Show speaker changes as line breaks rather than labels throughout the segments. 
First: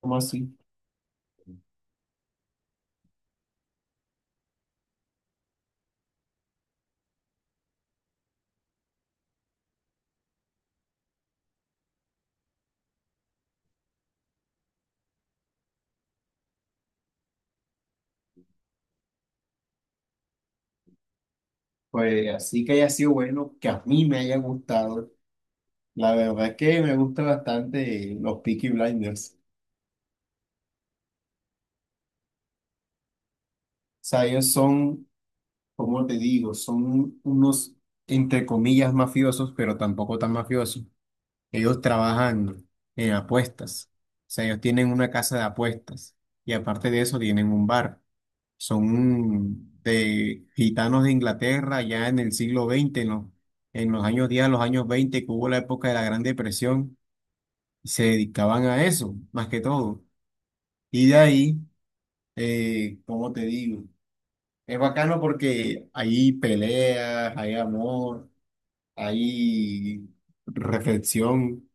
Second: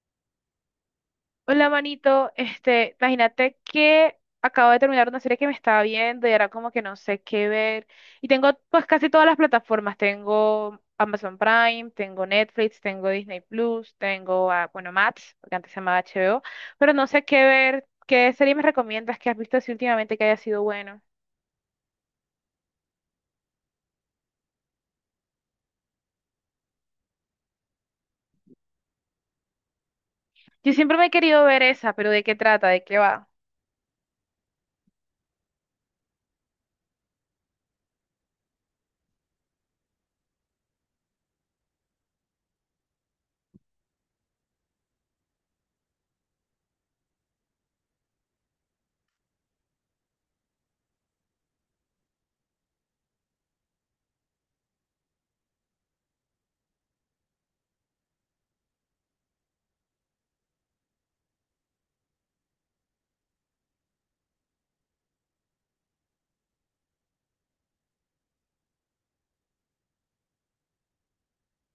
¿Cómo así?
Hola, manito. Imagínate que acabo de terminar una serie que me estaba viendo y era como que no sé qué ver. Y tengo pues casi todas las plataformas. Tengo Amazon Prime, tengo Netflix, tengo Disney Plus, tengo, bueno, Max, porque antes se llamaba HBO, pero no sé qué ver. ¿Qué serie me recomiendas que has visto así últimamente que haya sido bueno?
Pues así que haya sido bueno, que a mí me haya gustado. La verdad es que me gusta bastante los Peaky Blinders. O
Yo siempre me he querido ver esa, pero ¿de qué trata? ¿De qué va?
sea, ellos son, como te digo, son unos, entre comillas, mafiosos, pero tampoco tan mafiosos. Ellos trabajan en apuestas. O sea, ellos tienen una casa de apuestas y aparte de eso tienen un bar. Son de gitanos de Inglaterra ya en el siglo veinte, en los años 10, los años 20, que hubo la época de la Gran Depresión, y se dedicaban a eso, más que todo. Y de ahí, ¿cómo te digo? Es bacano porque hay peleas, hay amor, hay reflexión.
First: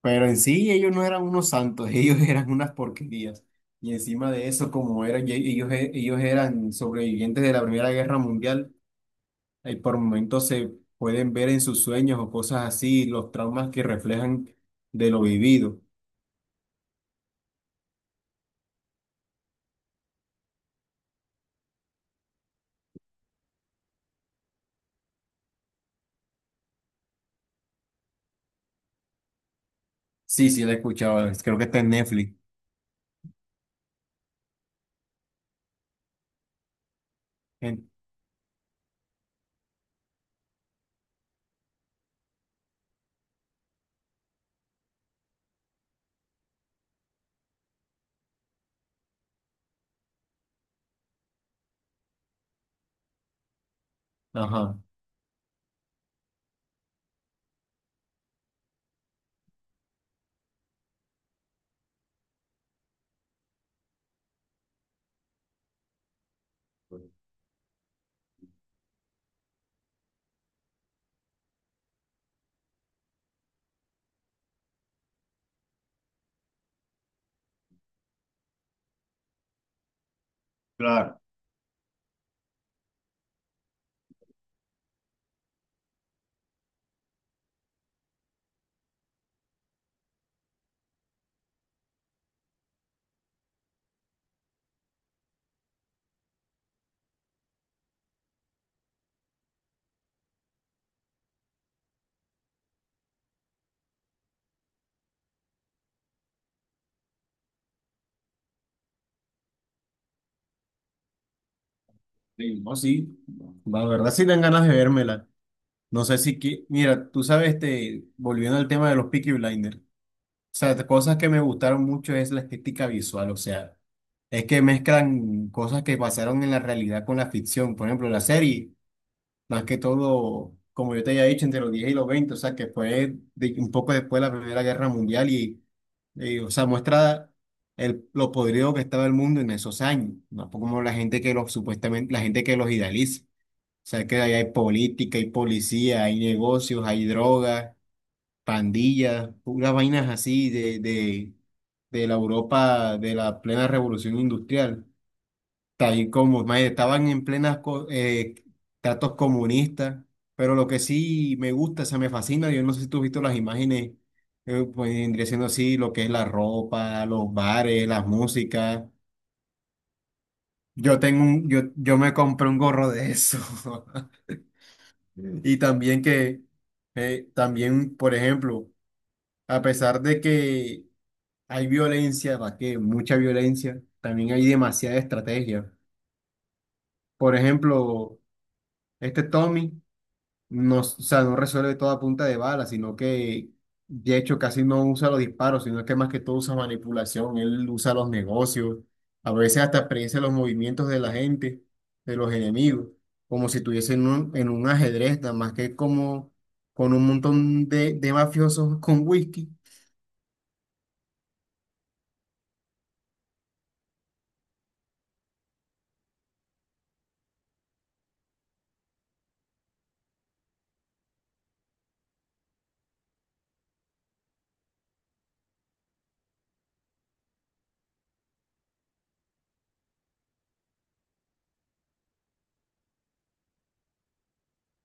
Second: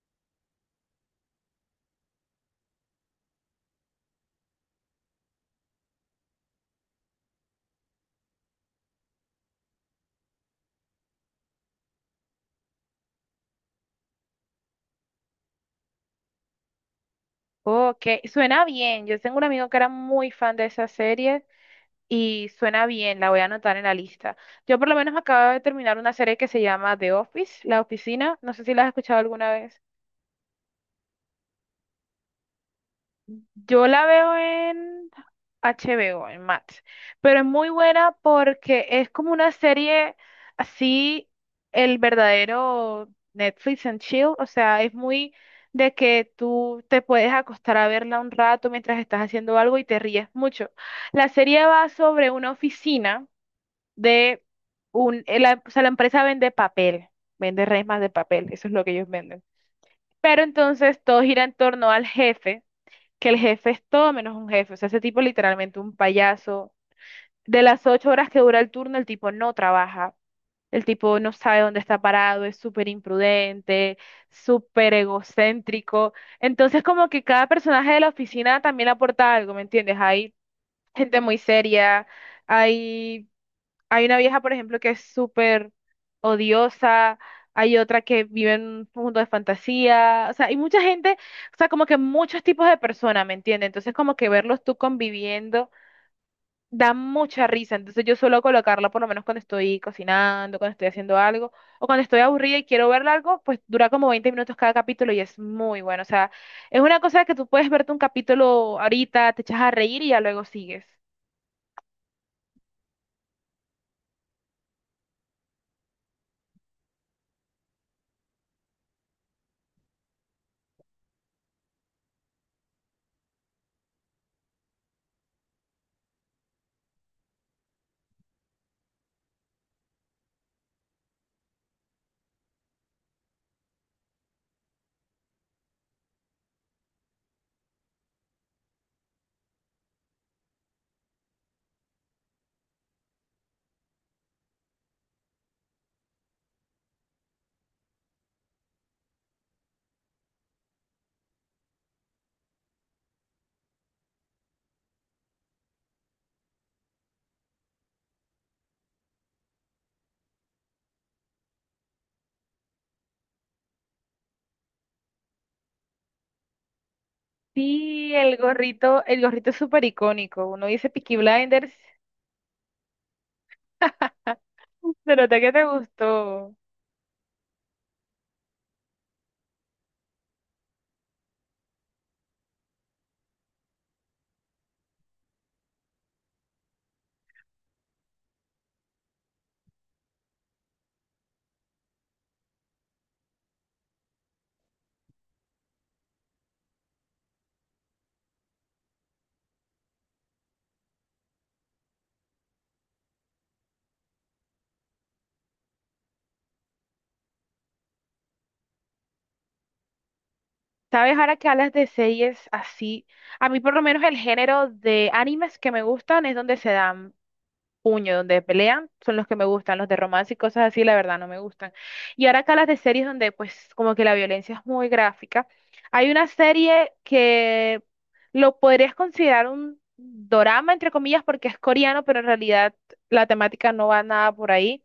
Pero en sí ellos no eran unos santos, ellos eran unas porquerías. Y encima de eso, como eran, ellos eran sobrevivientes de la Primera Guerra Mundial, y por momentos se pueden ver en sus sueños o cosas así, los traumas que reflejan de lo vivido.
Ok, suena bien. Yo tengo un amigo que era muy fan de esa serie. Y suena bien, la voy a anotar en la lista. Yo por lo menos acabo de terminar una serie que se llama The Office, La Oficina. No sé si la has escuchado alguna vez.
Sí, sí, la he escuchado, creo que está en Netflix.
Yo la veo en HBO, en Max. Pero es muy
En-
buena porque es como una serie así, el verdadero Netflix and chill. O sea, es muy de que tú te puedes acostar a verla un rato mientras estás haciendo algo y te ríes mucho. La serie va sobre una oficina de
ajá,
un, la, o sea, la empresa vende papel, vende resmas de papel, eso es lo que ellos venden. Pero entonces todo gira en torno al jefe, que el jefe es todo menos un jefe, o sea, ese tipo es literalmente un payaso. De las 8 horas que dura el turno, el tipo no trabaja, el tipo no sabe dónde está parado, es súper imprudente, súper egocéntrico. Entonces como que cada personaje de la oficina también aporta algo, ¿me entiendes? Hay
claro.
gente muy seria. Hay hay una vieja, por ejemplo, que es súper odiosa, hay otra que vive en un mundo de fantasía, o sea, hay mucha gente, o sea, como que muchos tipos de personas, ¿me entiendes? Entonces, como que verlos tú conviviendo da mucha risa, entonces yo suelo colocarla por lo menos cuando estoy cocinando, cuando estoy haciendo algo, o cuando estoy aburrida y quiero ver algo, pues dura como 20 minutos cada capítulo y es muy bueno, o sea, es una cosa que tú puedes verte un capítulo ahorita, te echas a reír y ya luego sigues.
Sí, no, sí. La verdad sí dan ganas de vérmela. No sé si que, mira, tú sabes, este, volviendo al tema de los Peaky Blinders. Sea, de cosas que me gustaron mucho es la estética visual, o sea, es que mezclan cosas que pasaron en la realidad con la ficción. Por ejemplo, la serie, más que todo, como yo te había dicho, entre los 10 y los veinte, o sea, que fue un poco después de la Primera Guerra Mundial o sea, muestra lo podrido que estaba el mundo en esos años, no como la gente que los, supuestamente, la gente que los idealiza. O sea, que ahí hay política, hay policía, hay negocios, hay drogas, pandillas, puras vainas así de la Europa de la plena revolución industrial. Tal como mae, estaban en plenas tratos comunistas, pero lo que sí me gusta, o sea, me fascina, yo no sé si tú has visto las imágenes, pues vendría siendo así lo que es la ropa, los bares, las
Sí,
músicas.
el gorrito es súper icónico. Uno dice
Yo
Peaky
tengo un, yo,
Blinders,
yo me compré un gorro de eso.
se nota que
Y
te
también que,
gustó.
también, por ejemplo, a pesar de que hay violencia, Raquel, mucha violencia. También hay demasiada estrategia. Por ejemplo, este Tommy no, o sea, no resuelve toda punta de bala, sino que de hecho casi no usa los disparos, sino que más que todo usa manipulación. Él usa los negocios, a veces hasta predice los movimientos de la gente, de los enemigos, como si estuviese en un ajedrez, nada más que como con un montón de mafiosos con whisky.
¿Sabes? Ahora que hablas de series así, a mí por lo menos el género de animes que me gustan es donde se dan puño, donde pelean, son los que me gustan, los de romance y cosas así, la verdad no me gustan. Y ahora acá las de series donde pues como que la violencia es muy gráfica. Hay una serie que lo podrías considerar un dorama, entre comillas, porque es coreano, pero en realidad la temática no va nada por ahí.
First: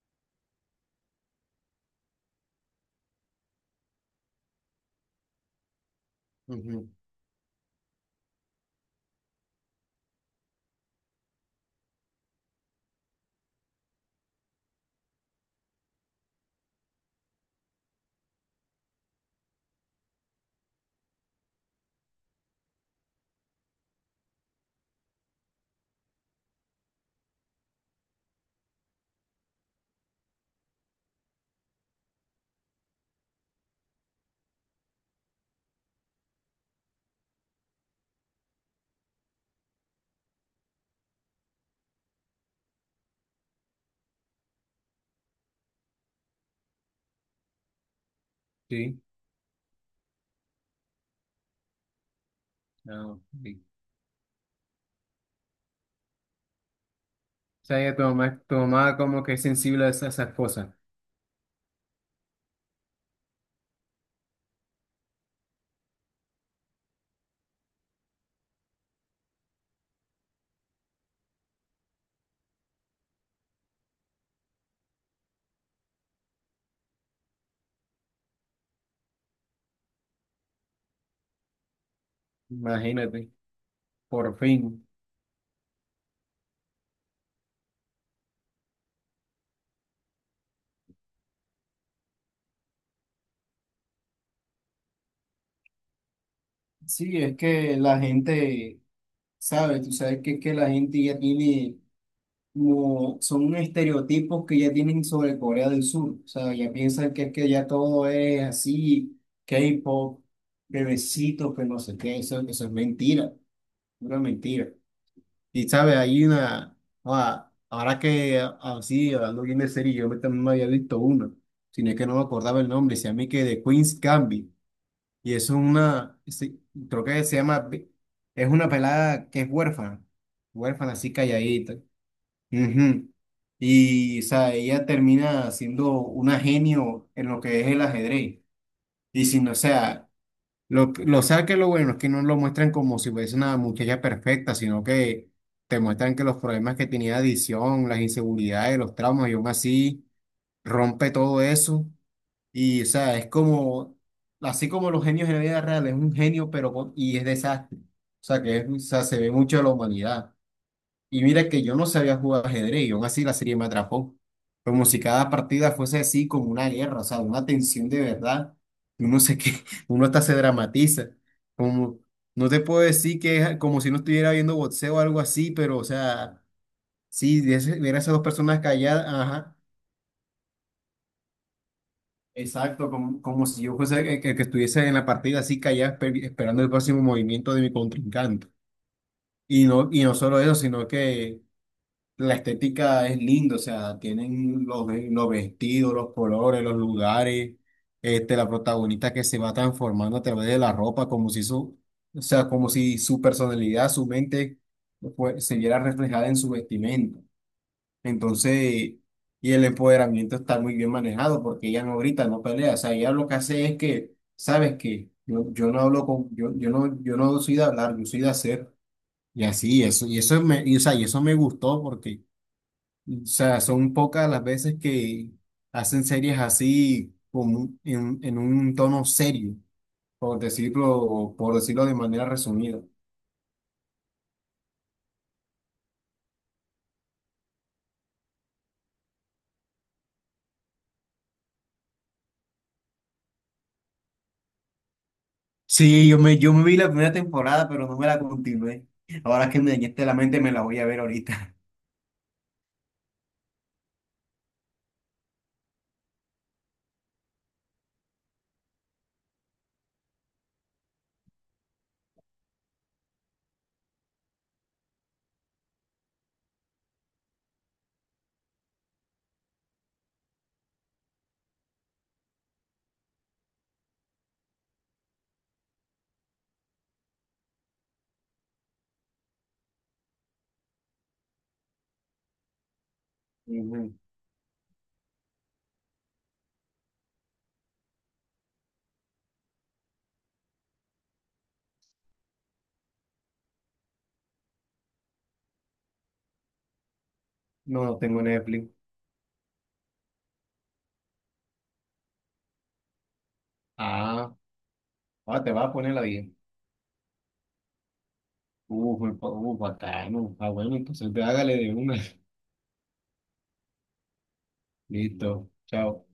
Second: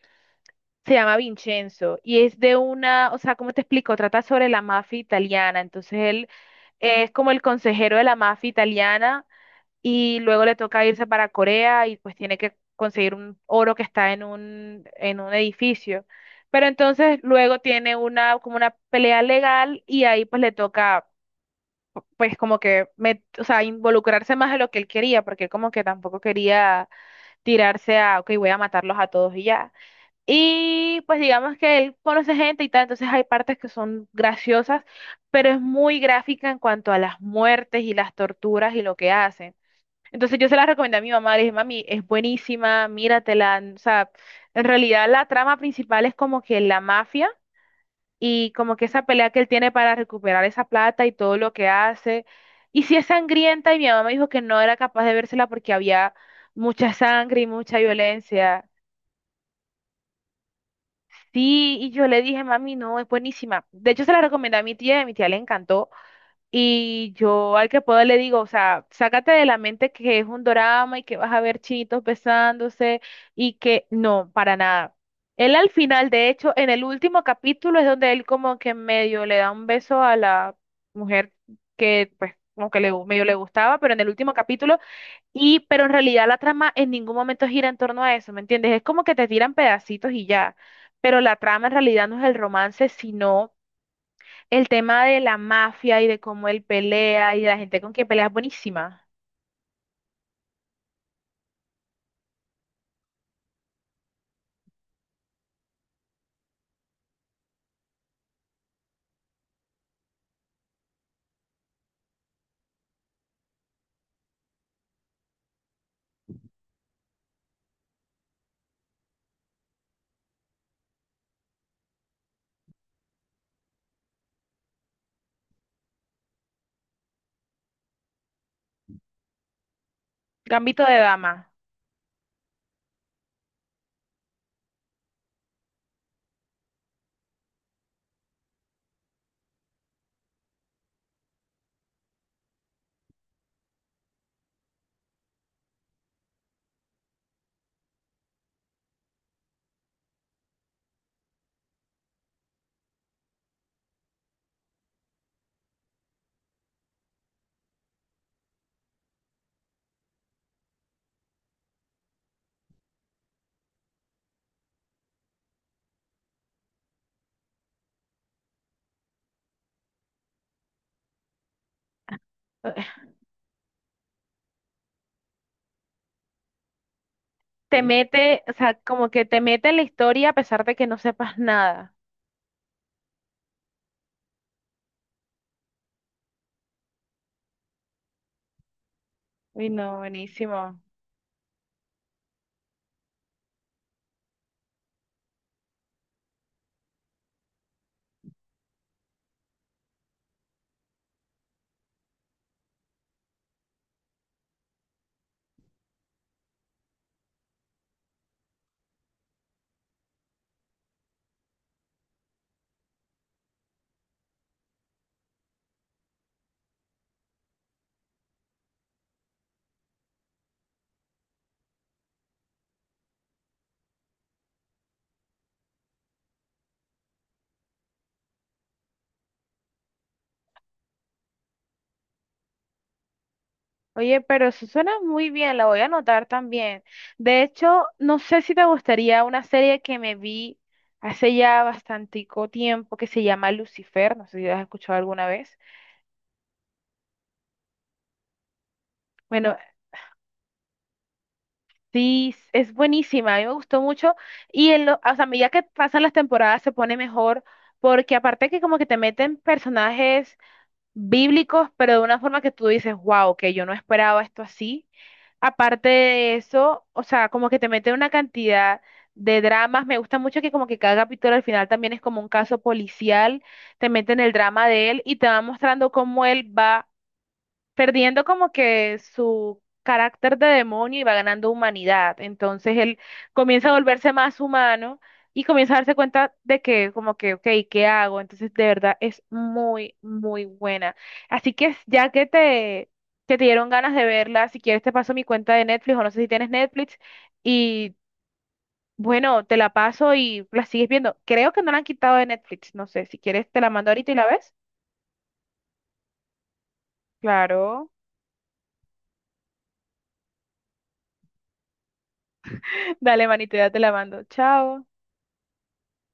Se llama Vincenzo y es de una, o sea, ¿cómo te explico? Trata sobre la mafia italiana, entonces él...
Ujú.
es como el consejero de la mafia italiana y luego le toca irse para Corea y pues tiene que conseguir un oro que está en un edificio. Pero entonces luego tiene una, como una pelea legal y ahí pues le toca pues como que o sea, involucrarse más de lo que él quería, porque él como que tampoco quería tirarse a, ok, voy a matarlos a todos y ya. Y pues digamos que él conoce gente y tal, entonces hay partes que son graciosas, pero es muy gráfica en cuanto a las muertes y las torturas y lo que hacen. Entonces yo se la recomendé a mi mamá, le dije, mami, es buenísima, míratela. O sea, en realidad la trama principal es como que la mafia y como que
Sí.
esa pelea que él tiene para recuperar esa plata y todo lo que hace. Y sí es
Ah, ok.
sangrienta y mi mamá me dijo que no era capaz de vérsela porque había mucha sangre y
O
mucha
sea, que tu
violencia.
mamá como que es sensible a esas cosas.
Sí, y yo le dije, mami, no, es buenísima. De hecho se la recomendé a mi tía y a mi tía le encantó. Y yo al que puedo le digo, o sea, sácate de la mente que es un drama y que vas a ver chinitos besándose y que no, para nada. Él al final, de hecho, en el último capítulo es donde él como que medio le da un beso a la mujer que pues como que le, medio
Imagínate,
le gustaba, pero en el
por
último capítulo,
fin.
y pero en realidad la trama en ningún momento gira en torno a eso, ¿me entiendes? Es como que te tiran pedacitos y ya, pero la trama en realidad no es el romance, sino el tema de la mafia y de cómo él
Sí,
pelea
es
y de la
que
gente con
la
quien pelea es
gente,
buenísima.
sabe, tú sabes que es que la gente ya tiene, como, son unos estereotipos que ya tienen sobre Corea del Sur. O sea, ya piensan que es que ya todo es así, K-pop, bebecitos, que no sé qué, eso es mentira, pura mentira. Y sabe, hay una, ahora que así, hablando bien de serie, yo me también me había visto una, sino que no me acordaba el nombre, se llama y que de Queen's Gambit, y es una, sí, creo que se llama, es una pelada que es huérfana,
Gambito
huérfana
de
así
dama.
calladita, ujú. Y, o sea, ella termina siendo una genio en lo que es el ajedrez, y si no, o sea, lo, lo sabes que lo bueno es que no lo muestran como si fuese una muchacha perfecta, sino que te muestran que los problemas que tenía de adicción, las inseguridades, los traumas, y aún así rompe todo eso. Y, o sea, es como, así como los genios en la vida real, es un genio, y es desastre. O sea, se ve mucho de la humanidad. Y mira que yo no sabía jugar ajedrez y aún así la serie me atrapó. Como si cada partida fuese así como una guerra, o sea, una tensión de verdad. Y Uno se que uno hasta se dramatiza. Como, no te puedo decir que es como si no estuviera viendo boxeo o algo así, pero o sea, sí,
Te
ver a esas dos
mete, o
personas
sea,
calladas,
como que te
ajá,
mete en la historia a pesar de que no sepas nada.
exacto, como si yo fuese el que estuviese en la partida así callada esperando el próximo movimiento de mi contrincante.
Uy, no,
Y no solo eso,
buenísimo.
sino que la estética es linda, o sea, tienen los vestidos, los colores, los lugares, este, la protagonista que se va transformando a través de la ropa, como si su, o sea, como si su personalidad, su mente, pues, se viera reflejada en su vestimenta. Entonces, y el empoderamiento está muy bien manejado porque ella no grita, no pelea, o sea, ella lo que hace es que, ¿sabes qué? Yo no hablo con, yo no soy de hablar, yo soy de hacer. Y así, eso, o sea, y eso me gustó porque o sea, son pocas las veces que hacen series así en un tono serio, por decirlo de manera resumida.
Oye, pero eso suena muy bien, la voy a anotar también. De hecho, no sé si te gustaría una serie que me vi hace ya bastantico tiempo que se llama Lucifer, no sé si la has escuchado alguna vez.
Sí, yo me vi la primera temporada, pero no me la continué. Ahora
Bueno,
que me dañaste la mente, me la voy a ver ahorita.
sí, es buenísima, a mí me gustó mucho y en lo, o sea, a medida que pasan las temporadas se pone mejor porque aparte que como que te meten personajes bíblicos, pero de una forma que tú dices, wow, que yo no esperaba esto así. Aparte de eso, o sea, como que te meten una cantidad de dramas, me gusta mucho que como que cada capítulo al final también es como un caso policial, te meten el drama de él y te va mostrando cómo él va perdiendo como que su carácter de demonio y va ganando humanidad. Entonces él comienza a
Ujú.
volverse más humano y comienza a darse cuenta de que como que, ok, ¿qué hago? Entonces de verdad es muy, muy buena. Así que ya que te dieron ganas de verla, si quieres te paso mi cuenta de Netflix o no sé si tienes Netflix
No,
y...
no tengo Netflix.
Bueno, te la paso y la sigues viendo. Creo que no la han quitado de Netflix. No sé, si quieres te la mando ahorita y la
Ah,
ves.
ahora te vas a poner la bien.
Claro.
Uf, bacano. Ah, bueno, entonces ve, hágale de una.
Dale, manito, ya te la mando. Chao.
Listo. Chao.